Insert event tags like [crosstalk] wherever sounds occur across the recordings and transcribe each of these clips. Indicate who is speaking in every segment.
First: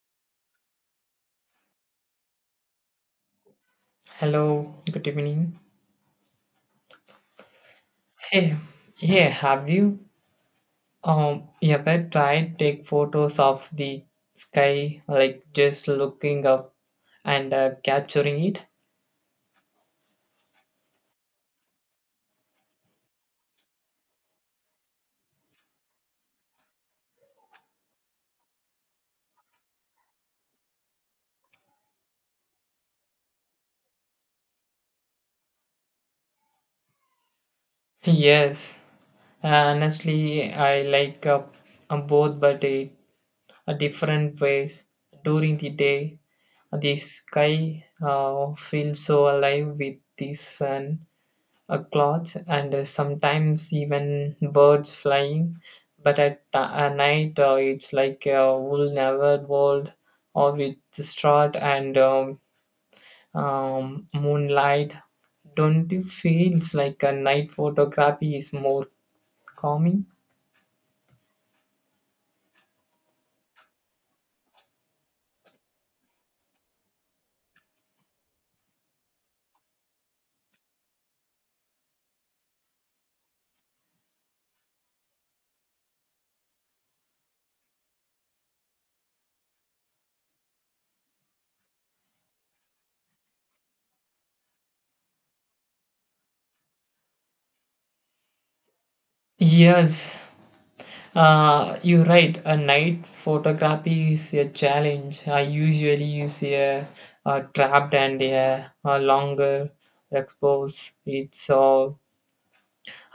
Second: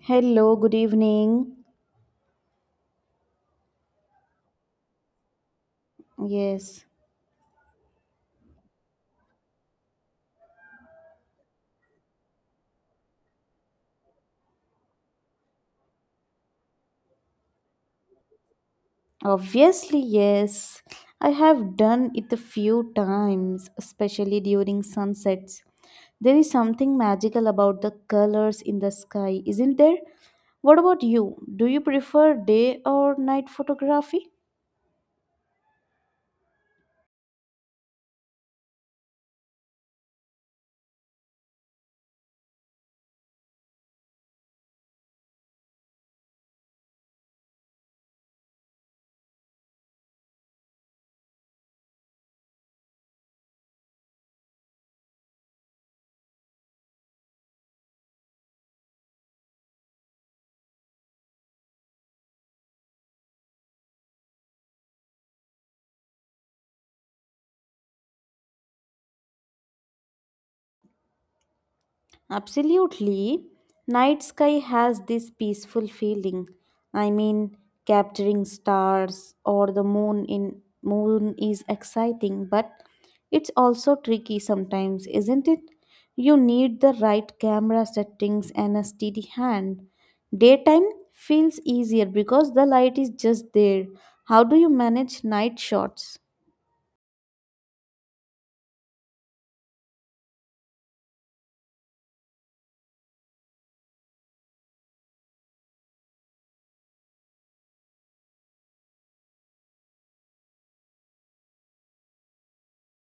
Speaker 1: Hello, good evening.
Speaker 2: Hello, good evening.
Speaker 1: Yes,
Speaker 2: Hey, yeah. have you um ever tried take photos of the sky, like just looking up and capturing it?
Speaker 1: obviously, yes. I have done it a few times, especially during sunsets. There is something magical about the colors in the sky, isn't there? What about you? Do you prefer day or night photography?
Speaker 2: [laughs] Yes, honestly, I like both, but a different ways. During the day, the sky feels so alive with the sun clothes and sometimes even birds flying, but at night it's like a wool never world or with straw and moonlight. Don't you feels like a night photography is more calming?
Speaker 1: Absolutely. Night sky has this peaceful feeling. I mean, capturing stars or the moon in moon is exciting, but it's also tricky sometimes, isn't it? You need the right camera settings and a steady hand. Daytime feels easier because the light is just there. How do you manage night shots?
Speaker 2: Yes, you're right, a night photography is a challenge. I usually use a trapped and a longer expose. It's all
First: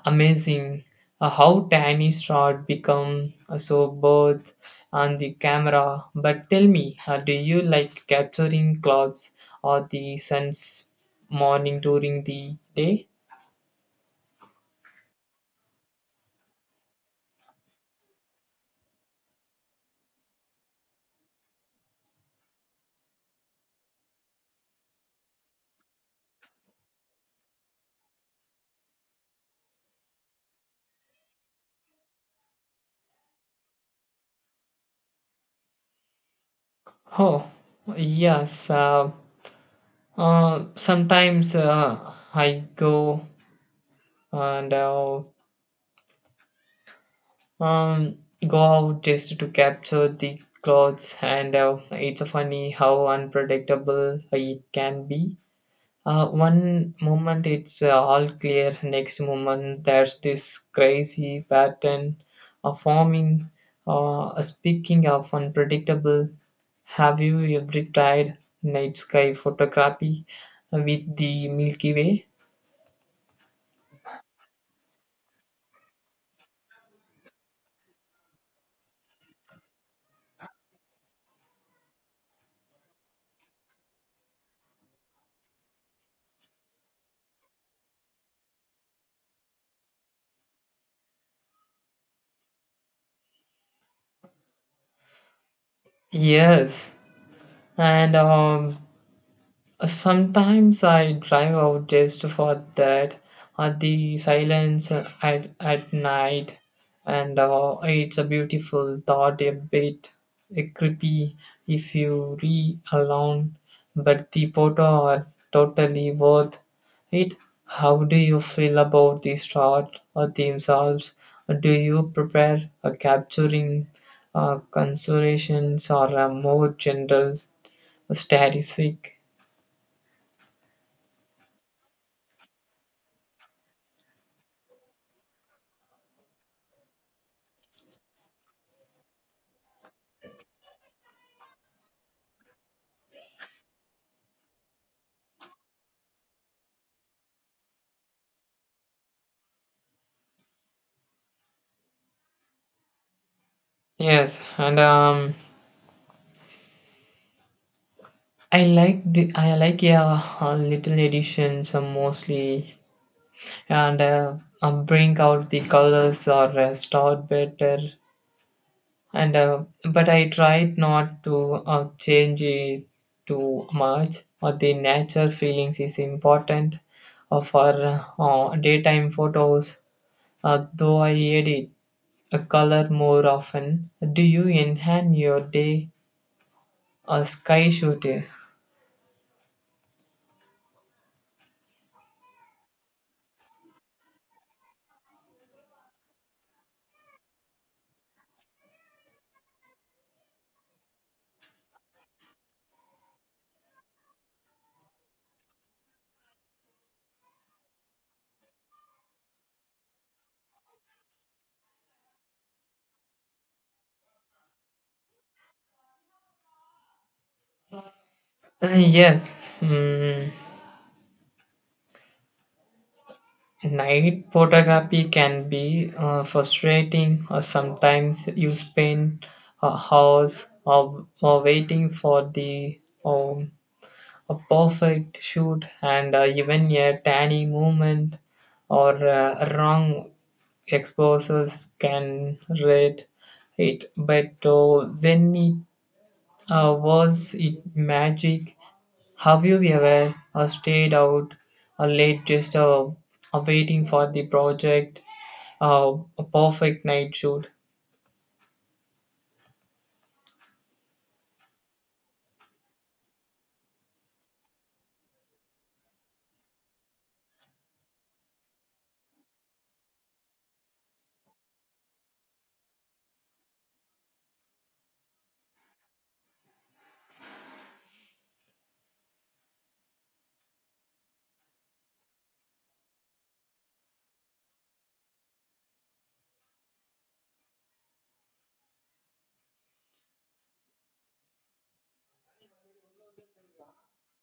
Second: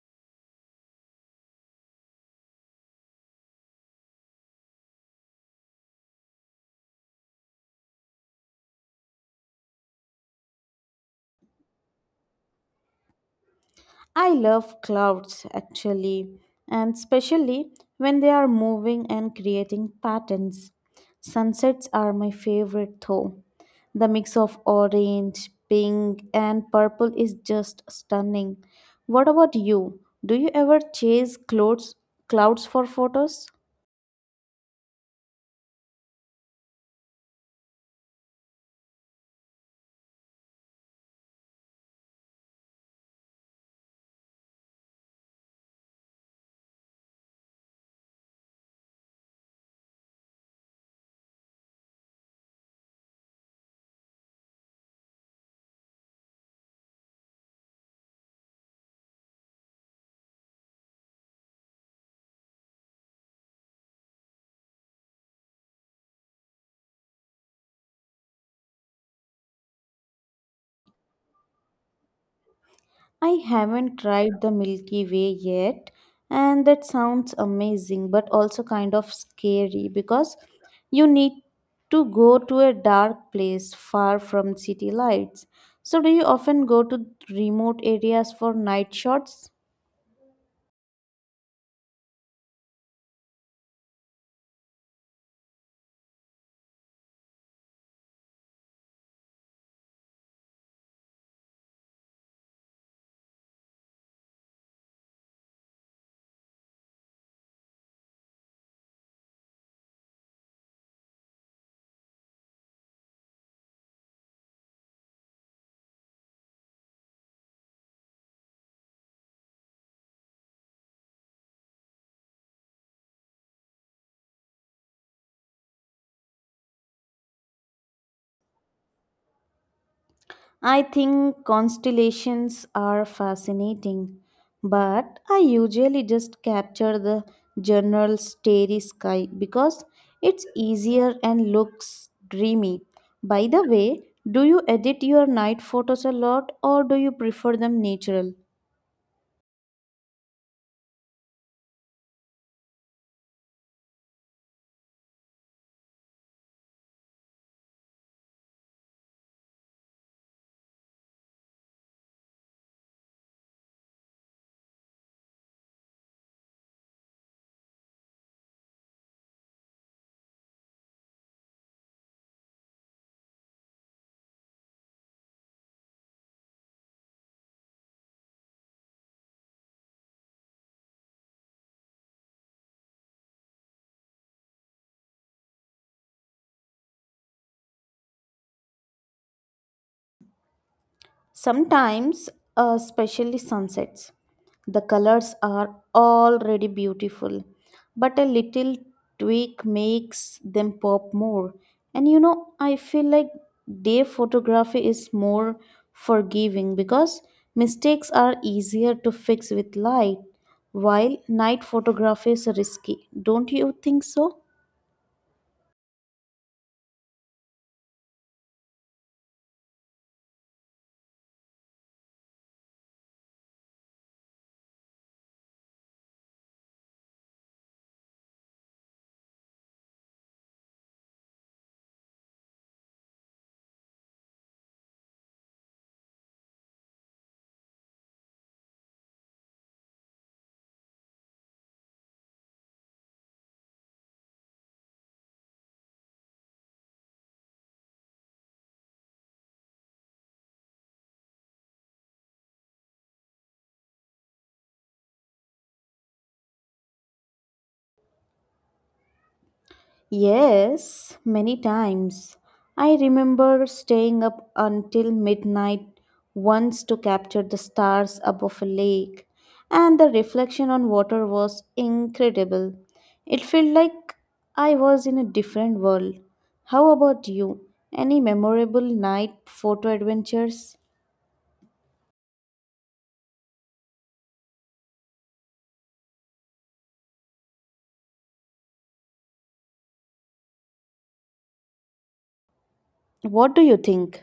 Speaker 2: amazing how tiny shot become so both on the camera. But tell me, do you like capturing clouds or the sun's morning during the day?
Speaker 1: I love clouds actually, and especially when they are moving and creating patterns. Sunsets are my favorite though. The mix of orange, pink, and purple is just stunning. What about you? Do you ever chase clouds for photos?
Speaker 2: Oh yes, sometimes I go and um, go out just to capture the clouds, and it's funny how unpredictable it can be. One moment it's all clear, next moment there's this crazy pattern of forming. Speaking of unpredictable, have you ever tried night sky photography with the Milky Way?
Speaker 1: I haven't tried the Milky Way yet, and that sounds amazing, but also kind of scary because you need to go to a dark place far from city lights. So, do you often go to remote areas for night shots?
Speaker 2: Yes, and sometimes I drive out just for that, or the silence at night, and it's a beautiful thought, a bit a creepy if you re alone, but the photo are totally worth it. How do you feel about the shot or themselves? Do you prepare a capturing considerations or a more general statistic?
Speaker 1: I think constellations are fascinating, but I usually just capture the general starry sky because it's easier and looks dreamy. By the way, do you edit your night photos a lot or do you prefer them natural?
Speaker 2: Yes, and I like the I like yeah a little additions mostly, and bring out the colors or start better, and but I tried not to change it too much. Or the nature feelings is important, for daytime photos. Though I edit a color more often, do you enhance your day? A sky shooter.
Speaker 1: Sometimes, especially sunsets, the colors are already beautiful, but a little tweak makes them pop more. And you know, I feel like day photography is more forgiving because mistakes are easier to fix with light, while night photography is risky. Don't you think so?
Speaker 2: Yes, mm, night photography can be frustrating, or sometimes you spend a hours or waiting for the um, a perfect shoot, and even a tiny movement or wrong exposures can read it. But when it was it magic. Have you ever stayed out late just waiting for the project, a perfect night shoot?
Speaker 1: Yes, many times. I remember staying up until midnight once to capture the stars above a lake, and the reflection on water was incredible. It felt like I was in a different world. How about you? Any memorable night photo adventures? What do you think?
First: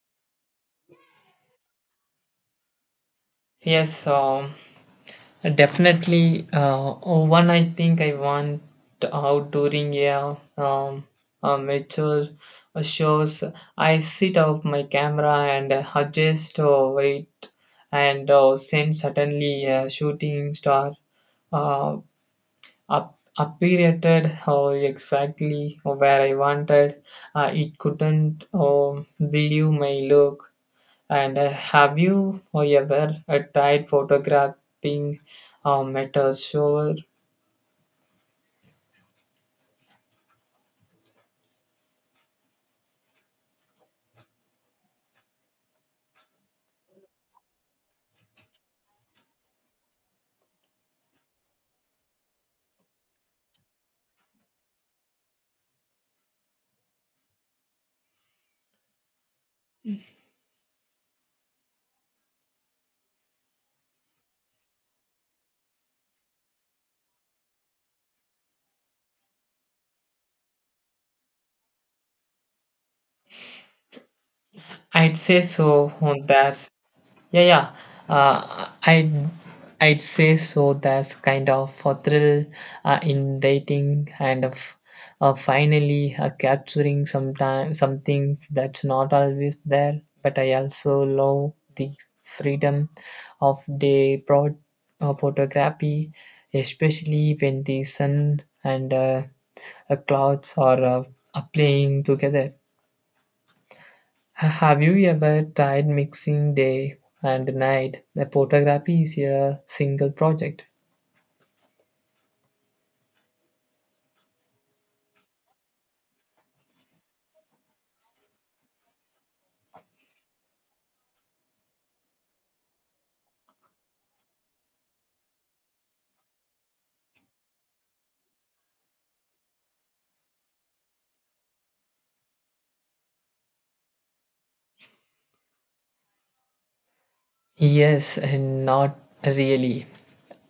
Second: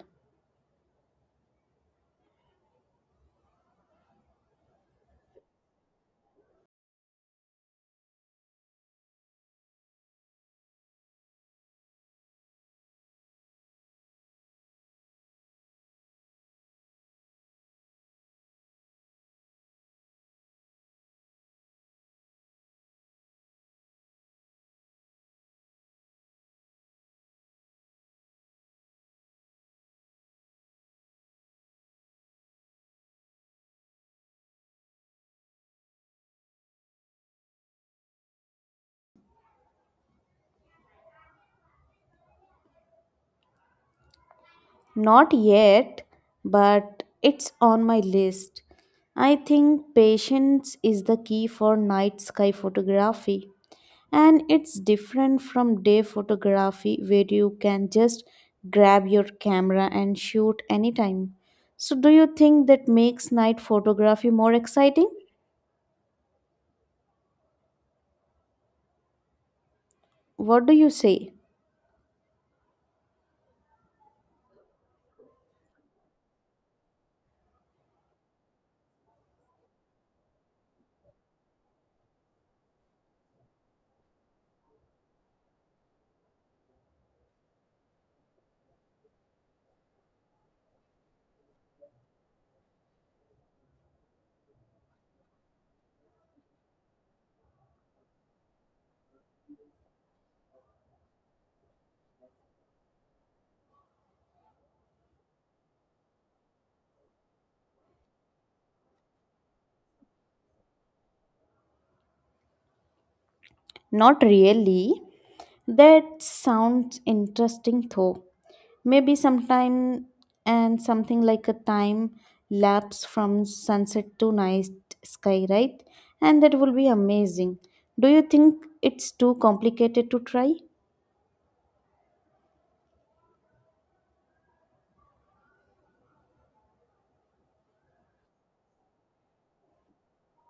Speaker 2: Yes, definitely. One I think I want out during a mature shows. I set up my camera and adjust weight and send suddenly a shooting star. uh, Up, operated exactly where I wanted. It couldn't believe my look. And have you ever tried photographing metal a shower?
Speaker 1: Not yet, but it's on my list. I think patience is the key for night sky photography, and it's different from day photography where you can just grab your camera and shoot anytime. So, do you think that makes night photography more exciting? What do you say?
Speaker 2: I'd say so. There's Yeah, yeah. Uh, I'd I'd say so. That's kind of a thrill in dating and of finally capturing sometime something that's not always there. But I also love the freedom of the broad photography, especially when the sun and clouds are playing together. Have you ever tried mixing day and night? The photography is a single project.
Speaker 1: Not really. That sounds interesting though. Maybe sometime and something like a time lapse from sunset to night sky, right? And that will be amazing. Do you think it's too complicated to try?
Speaker 2: Yes, and not really.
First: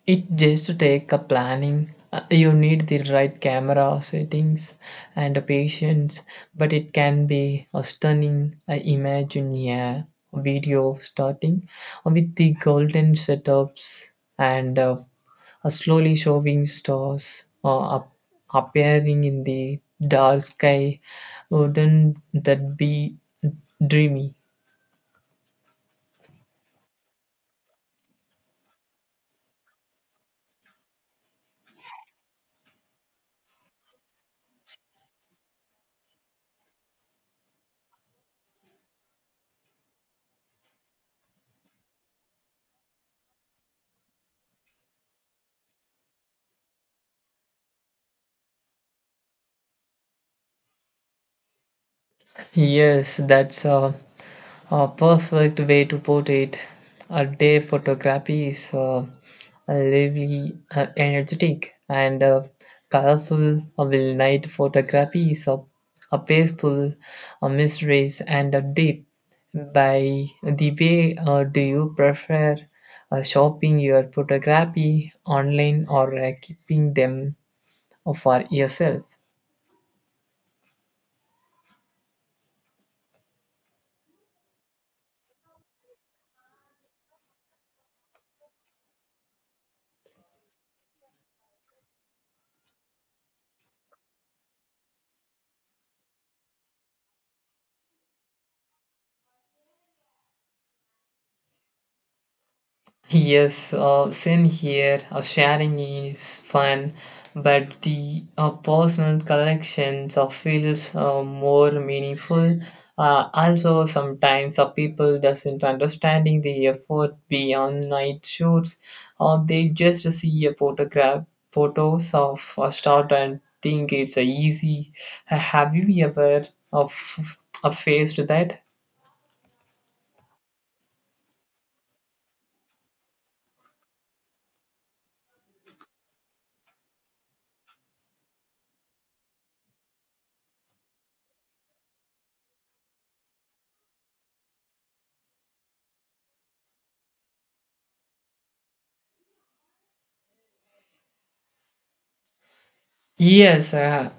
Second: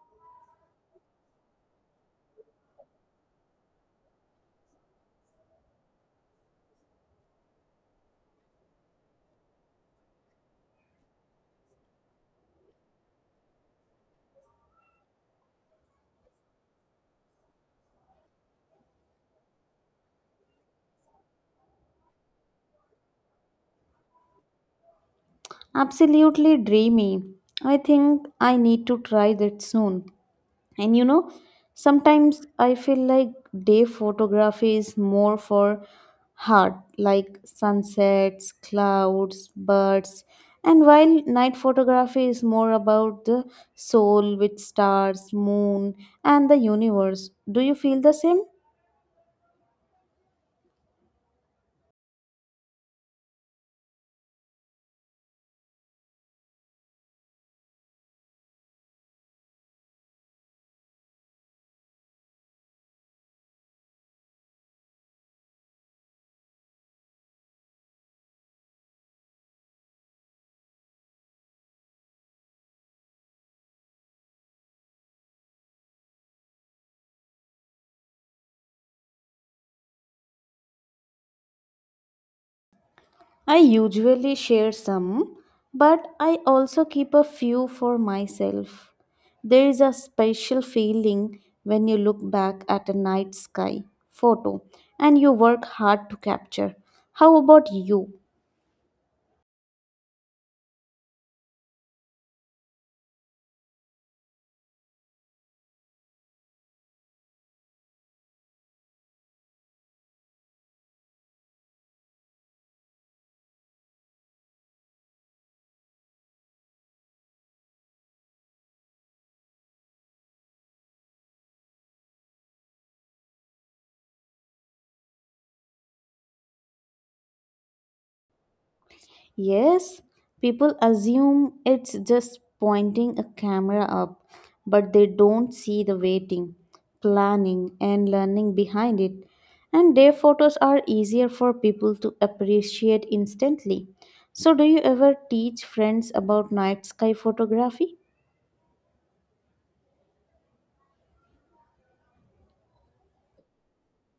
Speaker 2: It just to take a planning. You need the right camera settings and a patience, but it can be a stunning. I imagine, yeah, video starting with the golden setups and a slowly showing stars up, appearing in the dark sky. Wouldn't that be dreamy?
Speaker 1: Absolutely dreamy. I think I need to try that soon. And you know, sometimes I feel like day photography is more for heart, like sunsets, clouds, birds, and while night photography is more about the soul, with stars, moon, and the universe. Do you feel the same?
Speaker 2: Yes, that's a perfect way to put it. A day photography is lively, energetic, and colorful. While night photography is a peaceful, a mysterious, and a deep. By the way, do you prefer shopping your photography online or keeping them for yourself?
Speaker 1: I usually share some, but I also keep a few for myself. There is a special feeling when you look back at a night sky photo and you work hard to capture. How about you?
Speaker 2: Yes, same here. Sharing is fun, but the personal collections feels more meaningful. Also, sometimes people doesn't understanding the effort beyond night shoots, or they just see a photograph photos of a start and think it's easy. Have you ever uh, f- faced that?
Speaker 1: Yes, people assume it's just pointing a camera up, but they don't see the waiting, planning, and learning behind it. And their photos are easier for people to appreciate instantly. So, do you ever teach friends about night sky photography?
Speaker 2: Yes,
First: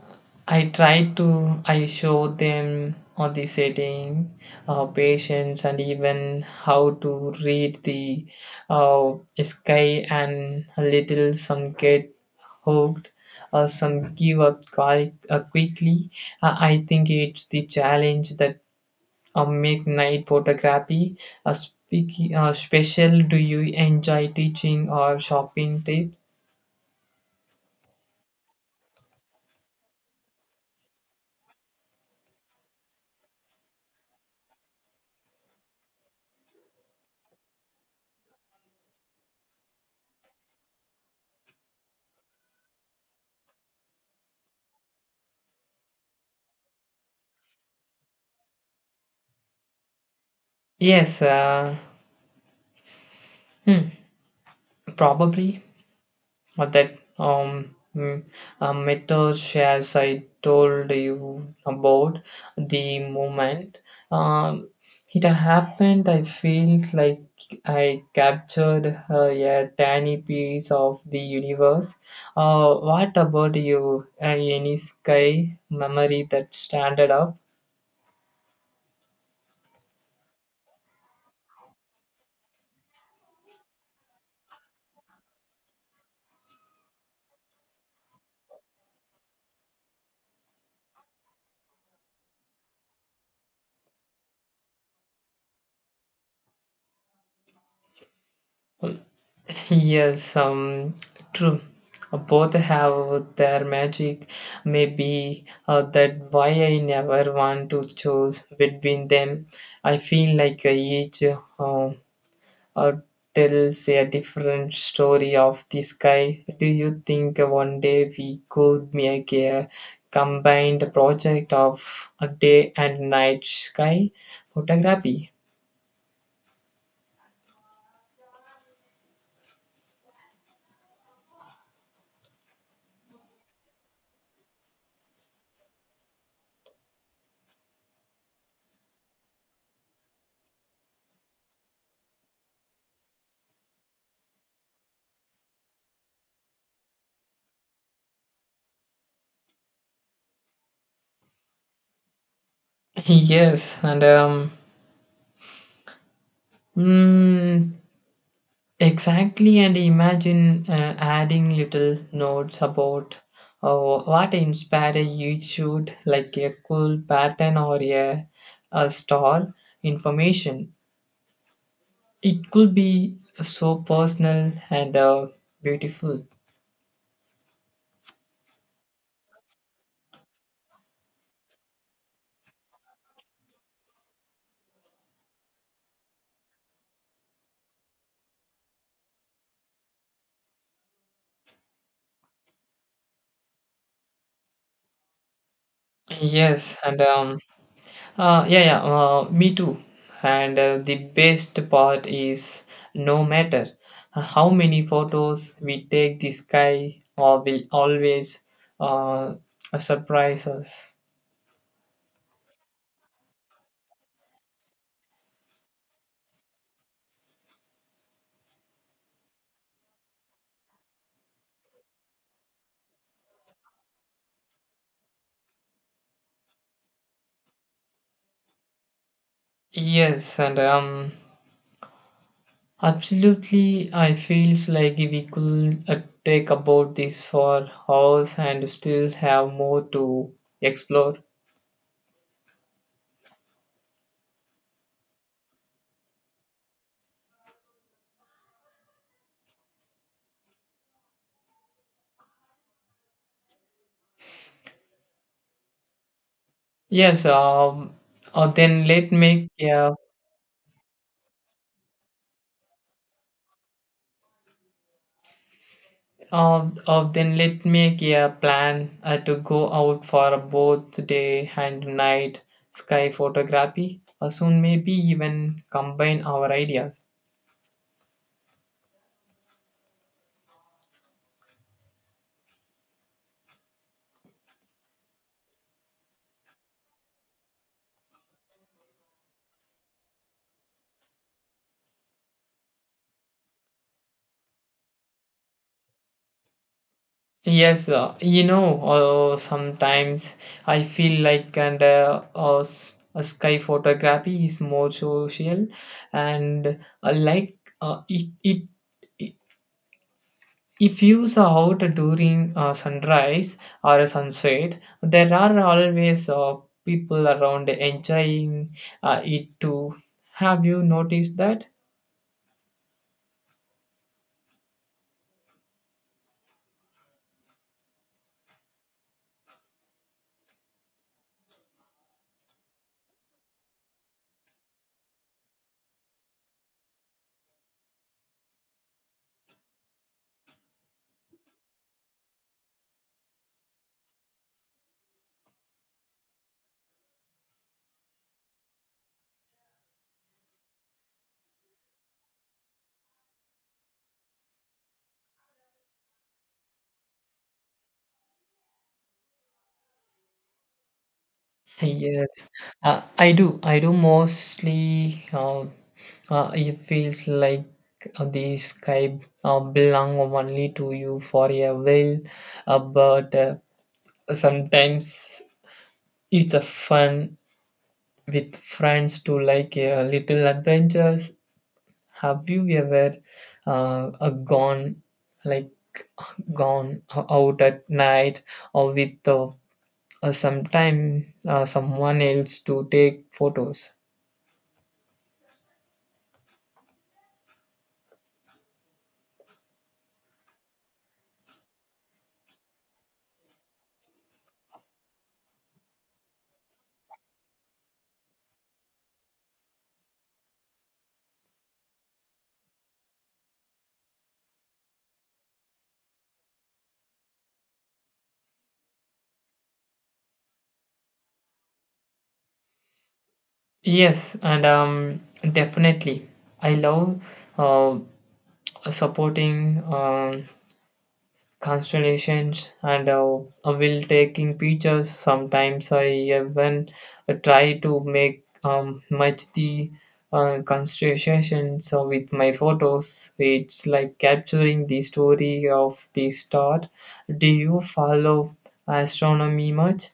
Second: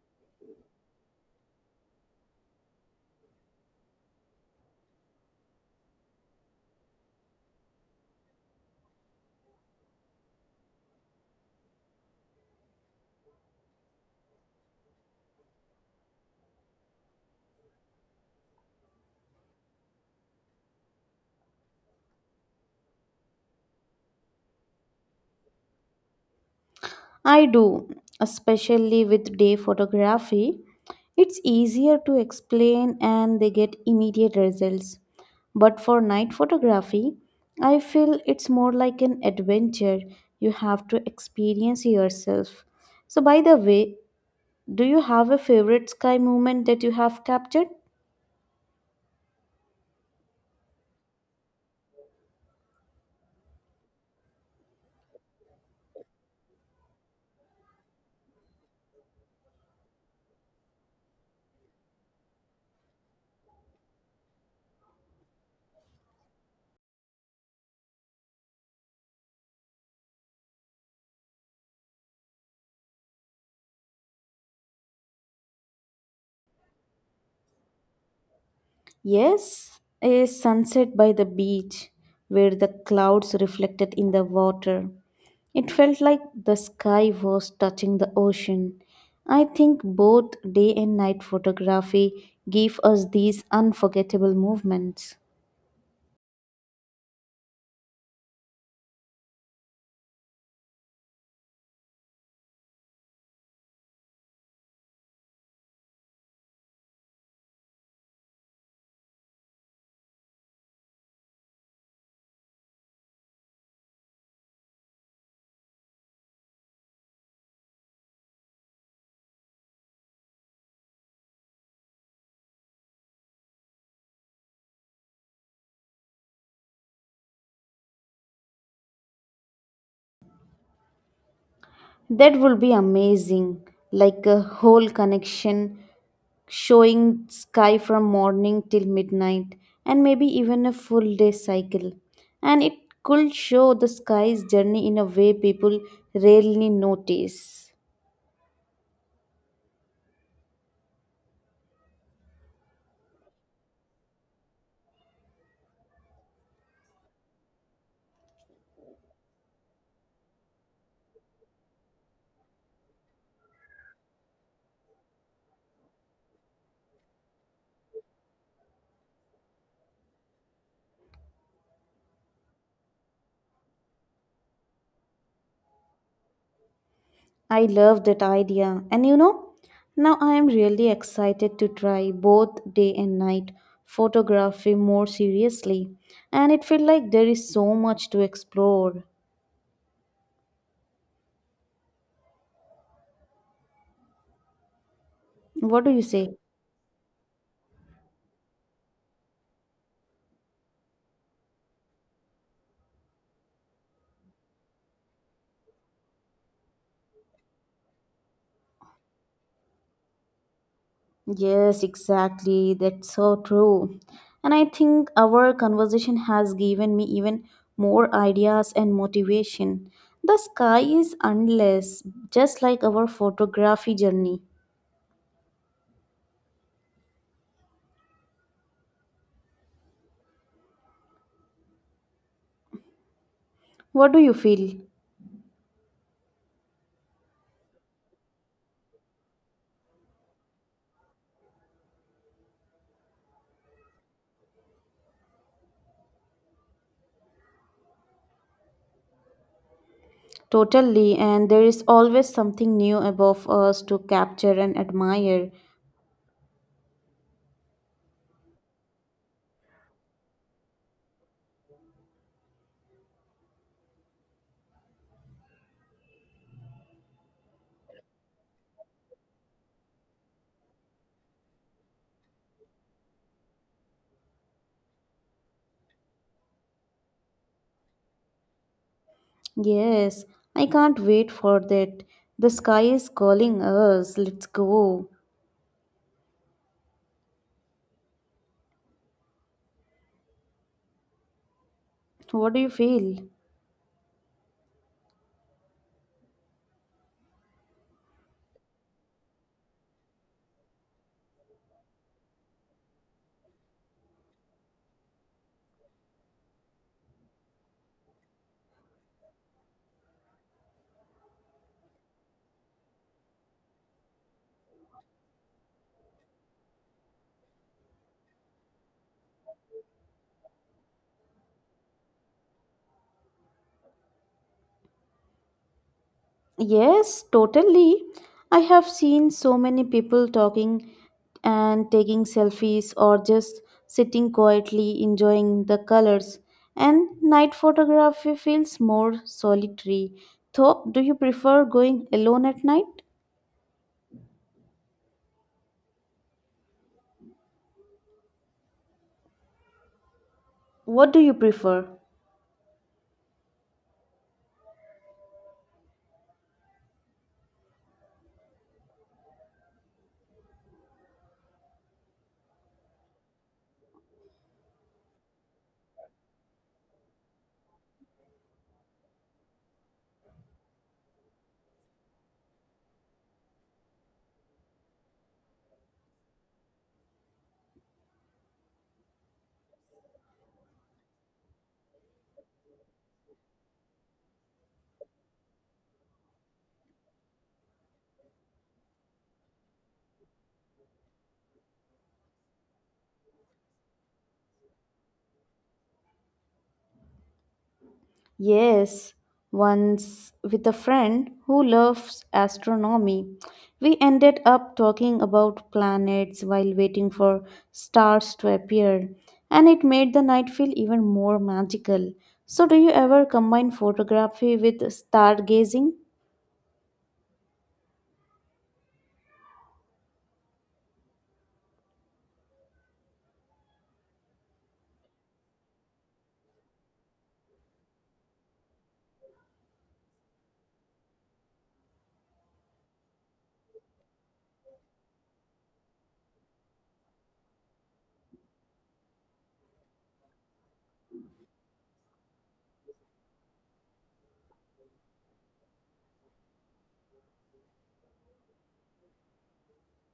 Speaker 2: I try to I show them on the setting, patience, and even how to read the uh, sky. And a little some get hooked, some give up quite, quickly. I think it's the challenge that make night photography speaking special. Do you enjoy teaching or shopping tips?
Speaker 1: I do, especially with day photography. It's easier to explain and they get immediate results. But for night photography, I feel it's more like an adventure you have to experience yourself. So, by the way, do you have a favorite sky moment that you have captured?
Speaker 2: Yes. Hmm, Probably. But that um, mm, Metal shares I told you about the moment. Um, it happened. I feels like I captured a tiny piece of the universe. What about you? Any sky memory that standard up?
Speaker 1: Yes, a sunset by the beach where the clouds reflected in the water. It felt like the sky was touching the ocean. I think both day and night photography give us these unforgettable movements.
Speaker 2: Yes, true. Both have their magic. Maybe that why I never want to choose between them. I feel like each uh, tells a different story of the sky. Do you think one day we could make a combined project of a day and night sky photography?
Speaker 1: That will be amazing, like a whole connection showing sky from morning till midnight and maybe even a full day cycle. And it could show the sky's journey in a way people rarely notice.
Speaker 2: [laughs] Yes, mm, exactly, and imagine adding little notes about uh, what inspired you shoot, like a cool pattern or a star information. It could be so personal and beautiful.
Speaker 1: I love that idea. And you know, now I am really excited to try both day and night photography more seriously. And it feels like there is so much to explore. What do you say?
Speaker 2: Yes, and um, yeah, Me too. And the best part is no matter how many photos we take, the sky or will always uh, surprise us.
Speaker 1: Yes, exactly. That's so true. And I think our conversation has given me even more ideas and motivation. The sky is endless, just like our photography journey.
Speaker 2: Yes, and absolutely,
Speaker 1: What
Speaker 2: I
Speaker 1: do you
Speaker 2: feels
Speaker 1: feel?
Speaker 2: like we could take about this for hours and still have more to explore.
Speaker 1: Totally, and there is always something new above us to capture and admire.
Speaker 2: Yes, then let me make a then let make a plan to go out for both day and night sky photography. Soon maybe even combine our ideas.
Speaker 1: Yes, I can't wait for that. The sky is calling us. Let's go. What do you feel?
Speaker 2: Yes, you know, sometimes I feel like sky photography is more social and like it if views are out during sunrise or a sunset, there are always people around enjoying it too. Have you noticed that?
Speaker 1: Yes, totally. I have seen so many people talking and taking selfies or just sitting quietly enjoying the colors. And night photography feels more solitary. So, do you prefer going alone at night? What do you prefer?
Speaker 2: Yes, I do. I do mostly. It feels like the sky belong only to you for a while, but sometimes it's a fun with friends to like a little adventures. Have you ever uh, uh, gone like gone out at night or with sometime someone else to take photos?
Speaker 1: Yes, once with a friend who loves astronomy, we ended up talking about planets while waiting for stars to appear, and it made the night feel even more magical. So, do you ever combine photography with stargazing?
Speaker 2: Yes, and definitely. I love uh, supporting constellations and I will taking pictures. Sometimes I even try to make much the constellations so with my photos. It's like capturing the story of the star. Do you follow astronomy much?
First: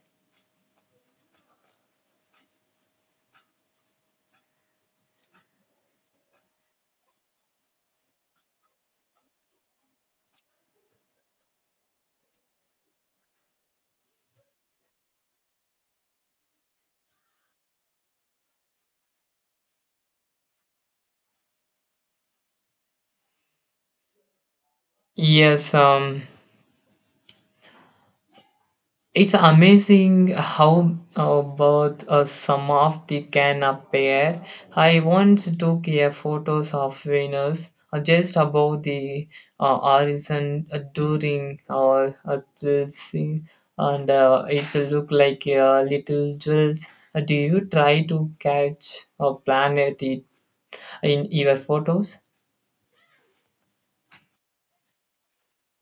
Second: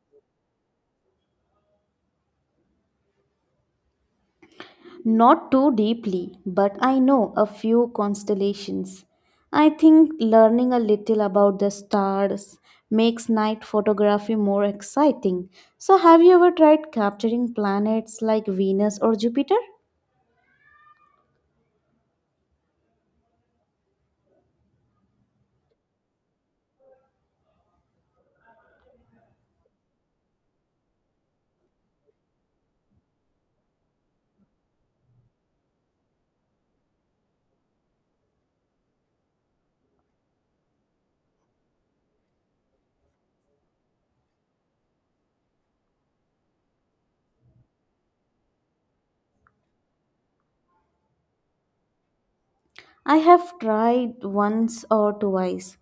Speaker 1: Not too deeply, but I know a few constellations. I think learning a little about the stars makes night photography more exciting. So, have you ever tried capturing planets like Venus or Jupiter?
Speaker 2: Yes, it's amazing how both some of the can appear. I once took a photos of Venus just above the horizon during our the sea, and it's look like a little jewels. Do you try to catch a planet in your photos?
Speaker 1: I have tried once or twice,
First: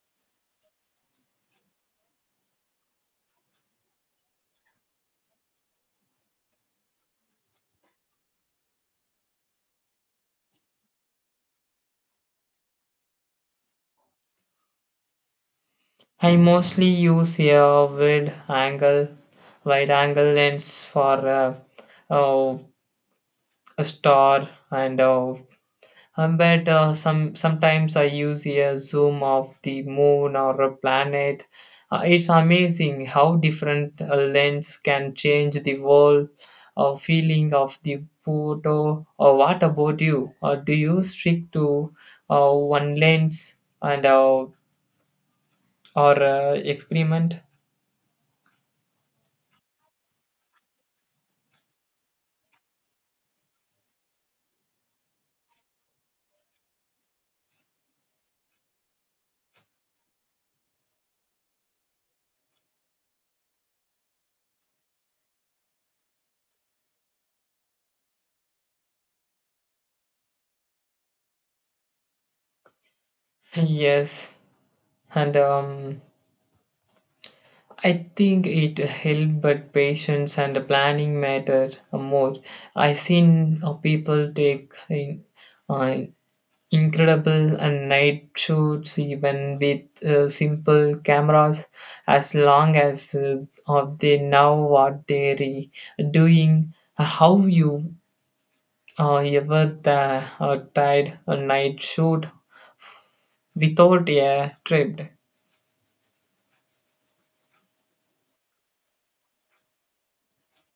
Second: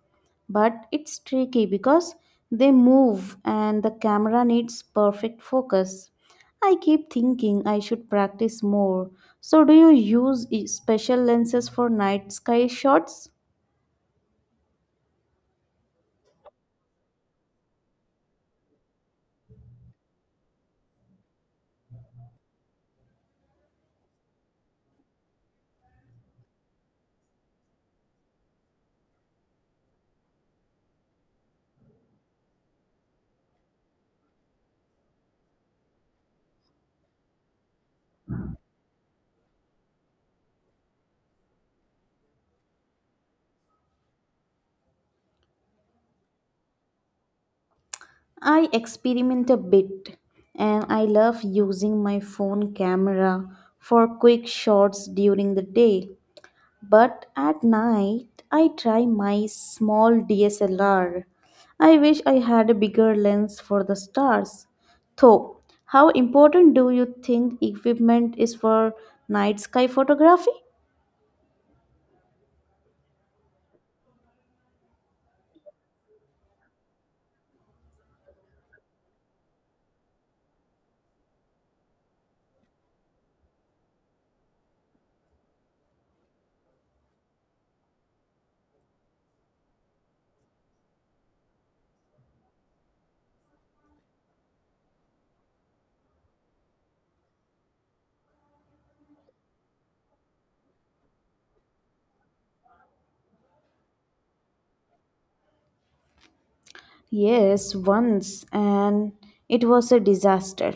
Speaker 1: but it's tricky because they move and the camera needs perfect focus. I keep thinking I should practice more. So, do you use special lenses for night sky shots?
Speaker 2: I mostly use a wide angle lens for. Uh, a star and but sometimes I use a zoom of the moon or a planet. It's amazing how different lens can change the world feeling of the photo. Or what about you? Or do you stick to one lens and or experiment?
Speaker 1: I experiment a bit and I love using my phone camera for quick shots during the day. But at night, I try my small DSLR. I wish I had a bigger lens for the stars. Though, how important do you think equipment is for night sky photography?
Speaker 2: Yes, and I think it helped, but patience and the planning matter more. I seen people take uh, incredible and night shoots even with simple cameras, as long as they know what they're doing. How you tried a night shoot without a trip?
Speaker 1: Yes, once, and it was a disaster.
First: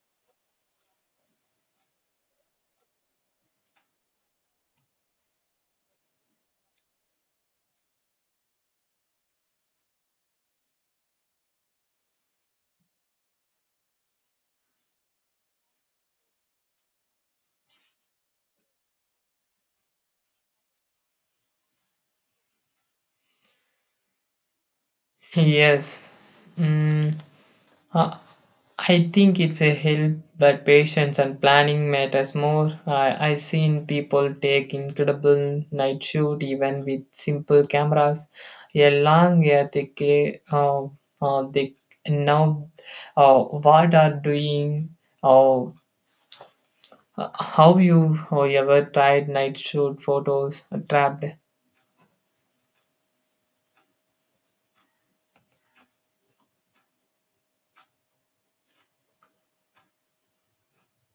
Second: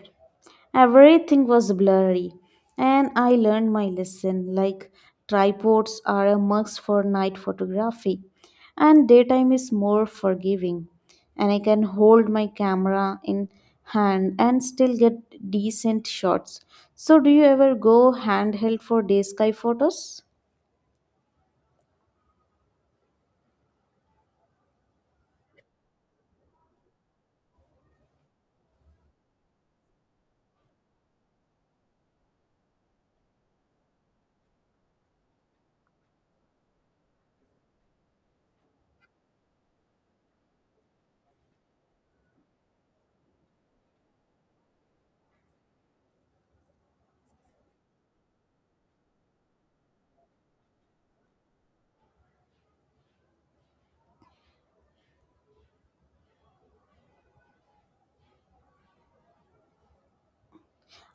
Speaker 1: Everything was blurry, and I learned my lesson like tripods are a must for night photography, and daytime is more forgiving. And I can hold my camera in hand and still get decent shots. So, do you ever go handheld for day sky photos?
Speaker 2: Yes. Mm. Uh, I think it's a help that patience and planning matters more. I seen people take incredible night shoot even with simple cameras. A long yeah they know what are doing. Or how you ever tried night shoot photos trapped.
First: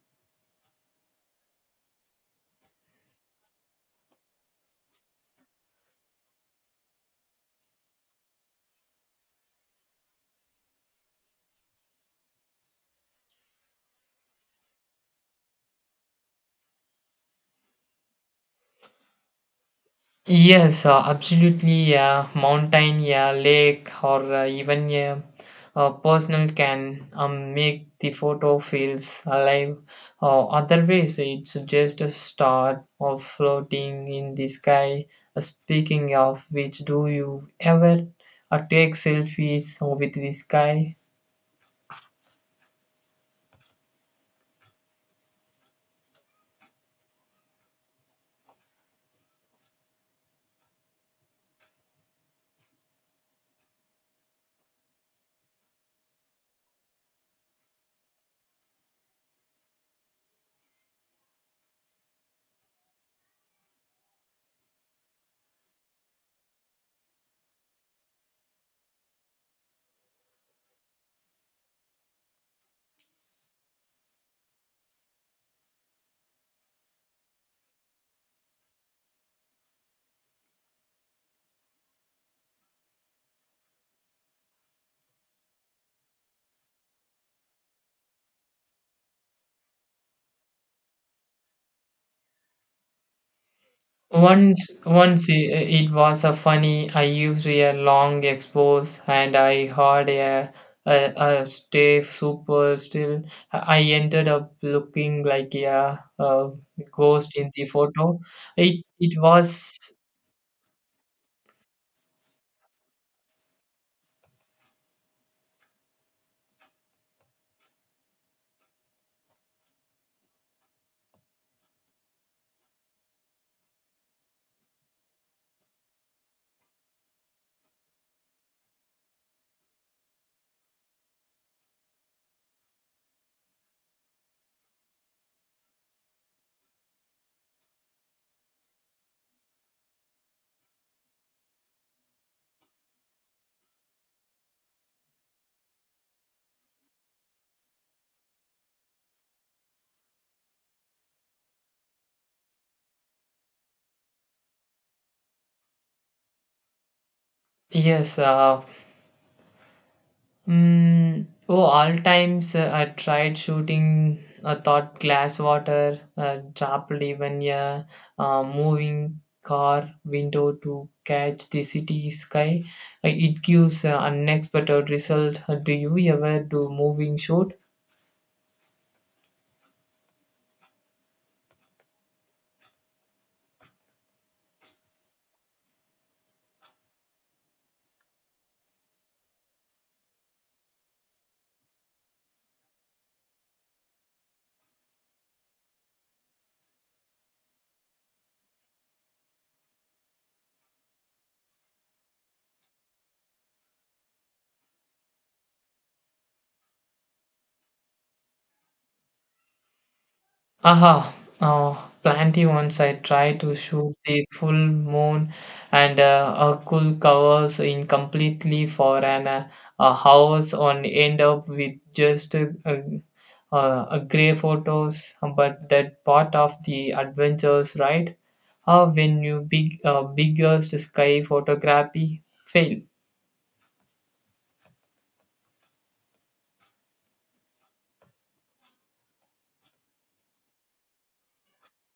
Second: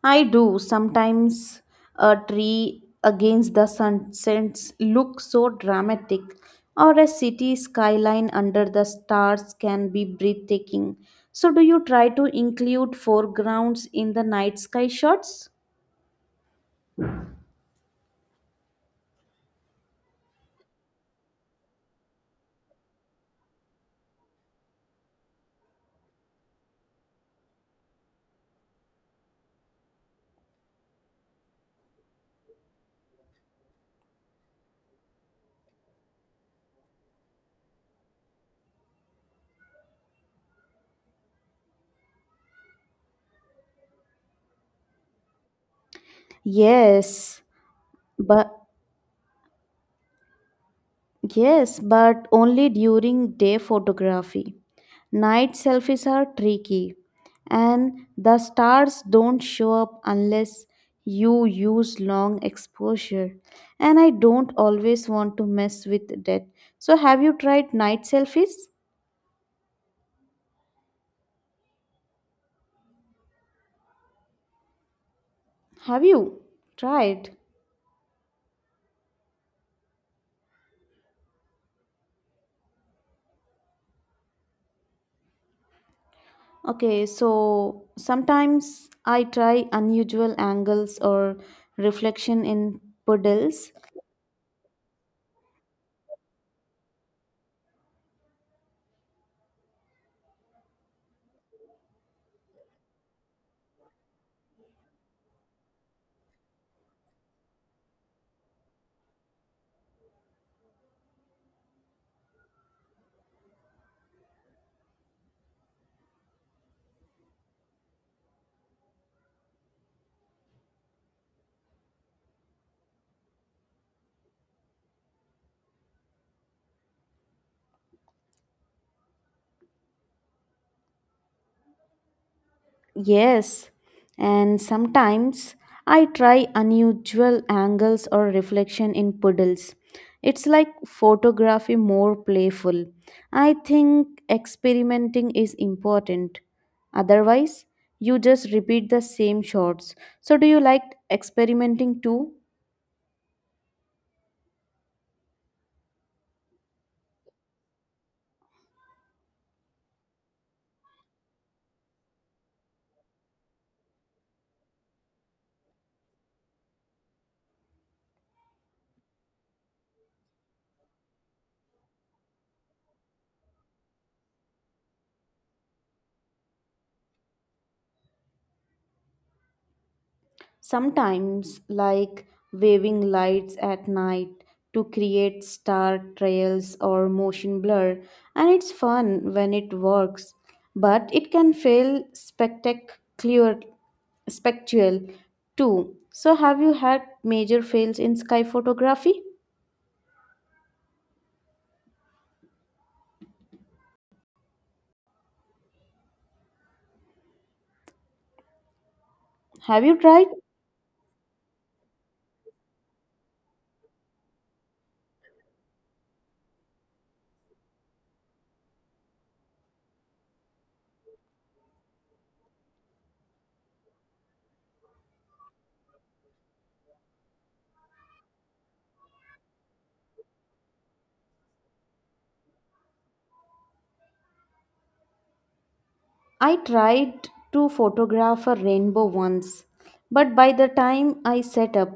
Speaker 1: I do. Sometimes a tree against the sunsets looks so dramatic, or a city skyline under the stars can be breathtaking. So, do you try to include foregrounds in the night sky shots?
Speaker 2: Yes, absolutely. Yeah, mountain, yeah, lake, or even yeah, a personal can make the photo feels alive. Otherwise, it's just a star or floating in the sky. Speaking of which, do you ever take selfies with the sky?
Speaker 1: Yes, but Yes, but only during day photography. Night selfies are tricky, and the stars don't show up unless you use long exposure. And I don't always want to mess with that. So, have you tried night selfies? Have you tried? Okay, so sometimes I try unusual angles or reflection in puddles.
Speaker 2: Once, once i- it was a funny. I used a long expose, and I had a, a stiff super still. I ended up looking like a ghost in the photo. It was
Speaker 1: Yes, and sometimes I try unusual angles or reflection in puddles. It's like photography more playful. I think experimenting is important. Otherwise, you just repeat the same shots. So, do you like experimenting too?
Speaker 2: yes. Oh, all times I tried shooting a thought glass water, dropped even a moving car window to catch the city sky. It gives unexpected result. Do you ever do moving shoot?
Speaker 1: Sometimes, like waving lights at night to create star trails or motion blur, and it's fun when it works, but it can feel spectral too. So, have you had major fails in sky photography? Have you tried?
Speaker 2: Aha, oh, plenty. Once I tried to shoot the full moon and a cool covers in completely for an a house and end up with just a gray photos. But that part of the adventures, right? How when you big biggest sky photography fail.
Speaker 1: I tried to photograph a rainbow once, but by the time I set up,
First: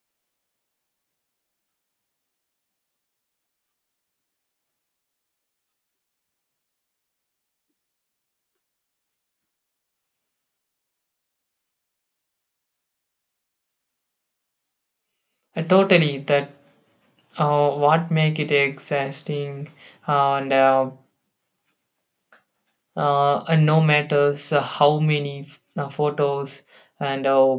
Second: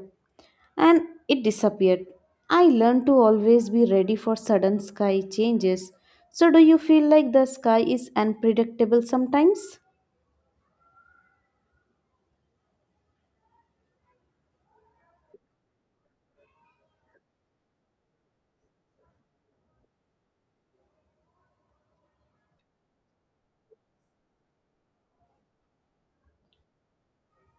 Speaker 1: and it disappeared. I learned to always be ready for sudden sky changes. So, do you feel like the sky is unpredictable sometimes?
Speaker 2: Totally, that what make it exhausting uh, and uh, and no matters how many photos and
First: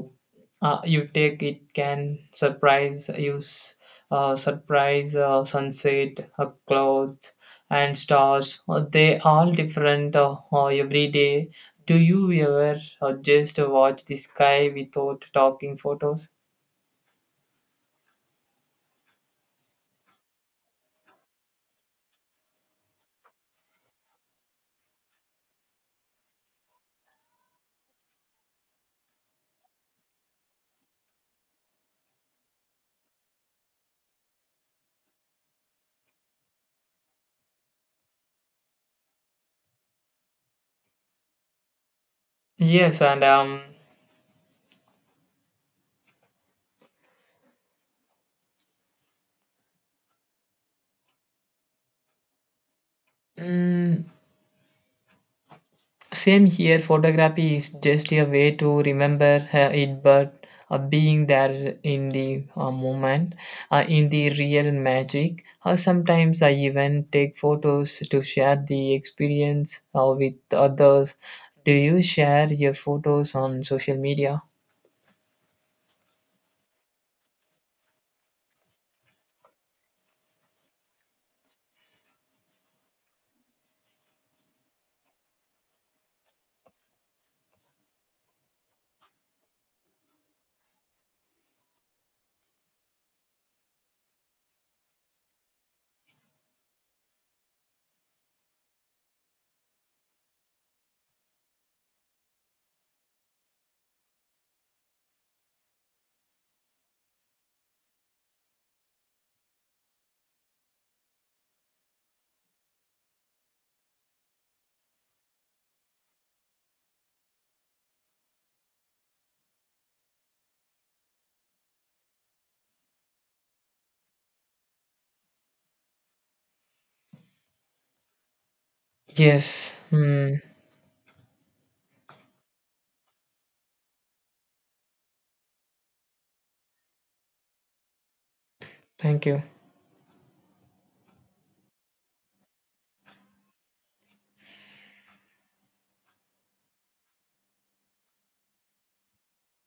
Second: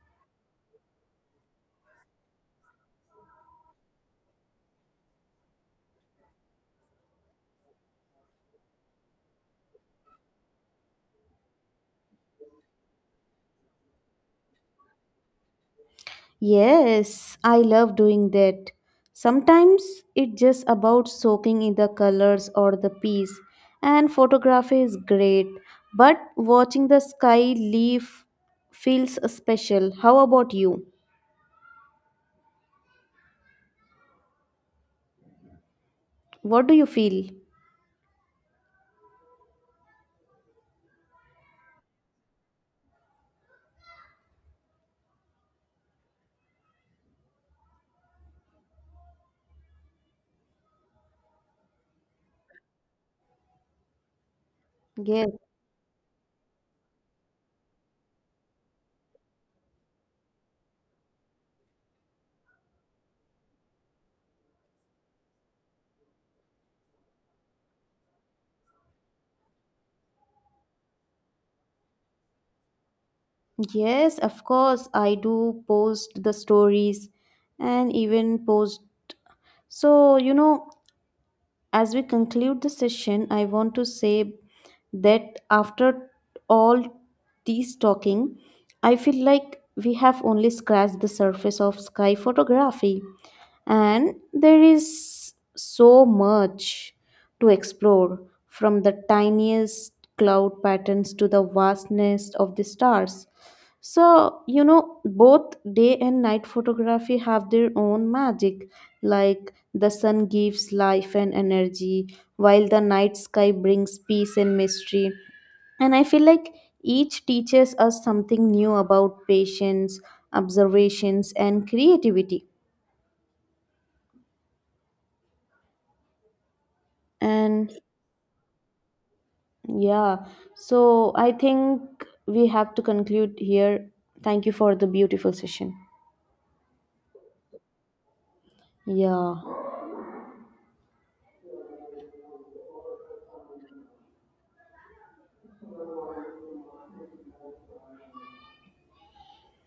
Speaker 2: you take, it can surprise you surprise sunset clouds and stars they all different every day. Do you ever just watch the sky without talking photos?
Speaker 1: Yes, I love doing that. Sometimes it's just about soaking in the colors or the peace, and photography is great, but watching the sky leaf feels special. How about you? What do you feel?
Speaker 2: yes and um mm,
Speaker 1: Yes.
Speaker 2: Same here, photography is just a way to remember it, but being there in the moment, in the real magic. Sometimes I even take photos to share the experience with others. Do you share your photos on social
Speaker 1: Yes,
Speaker 2: media?
Speaker 1: of course, I do post the stories and even post. So, you know, as we conclude the session, I want to say that after all these talking, I feel like we have only scratched the surface of sky photography, and there is so much to explore from the tiniest cloud patterns to the vastness of the stars. So, you know, both day and night photography have their own magic. Like the sun gives life and energy, while the night sky brings peace and mystery. And I feel like each teaches us something new about patience, observations, and creativity. And
Speaker 2: Yes.
Speaker 1: yeah,
Speaker 2: Hmm.
Speaker 1: so I think we have to conclude here. Thank you for the beautiful session.
Speaker 2: Thank you.
Speaker 1: Yeah.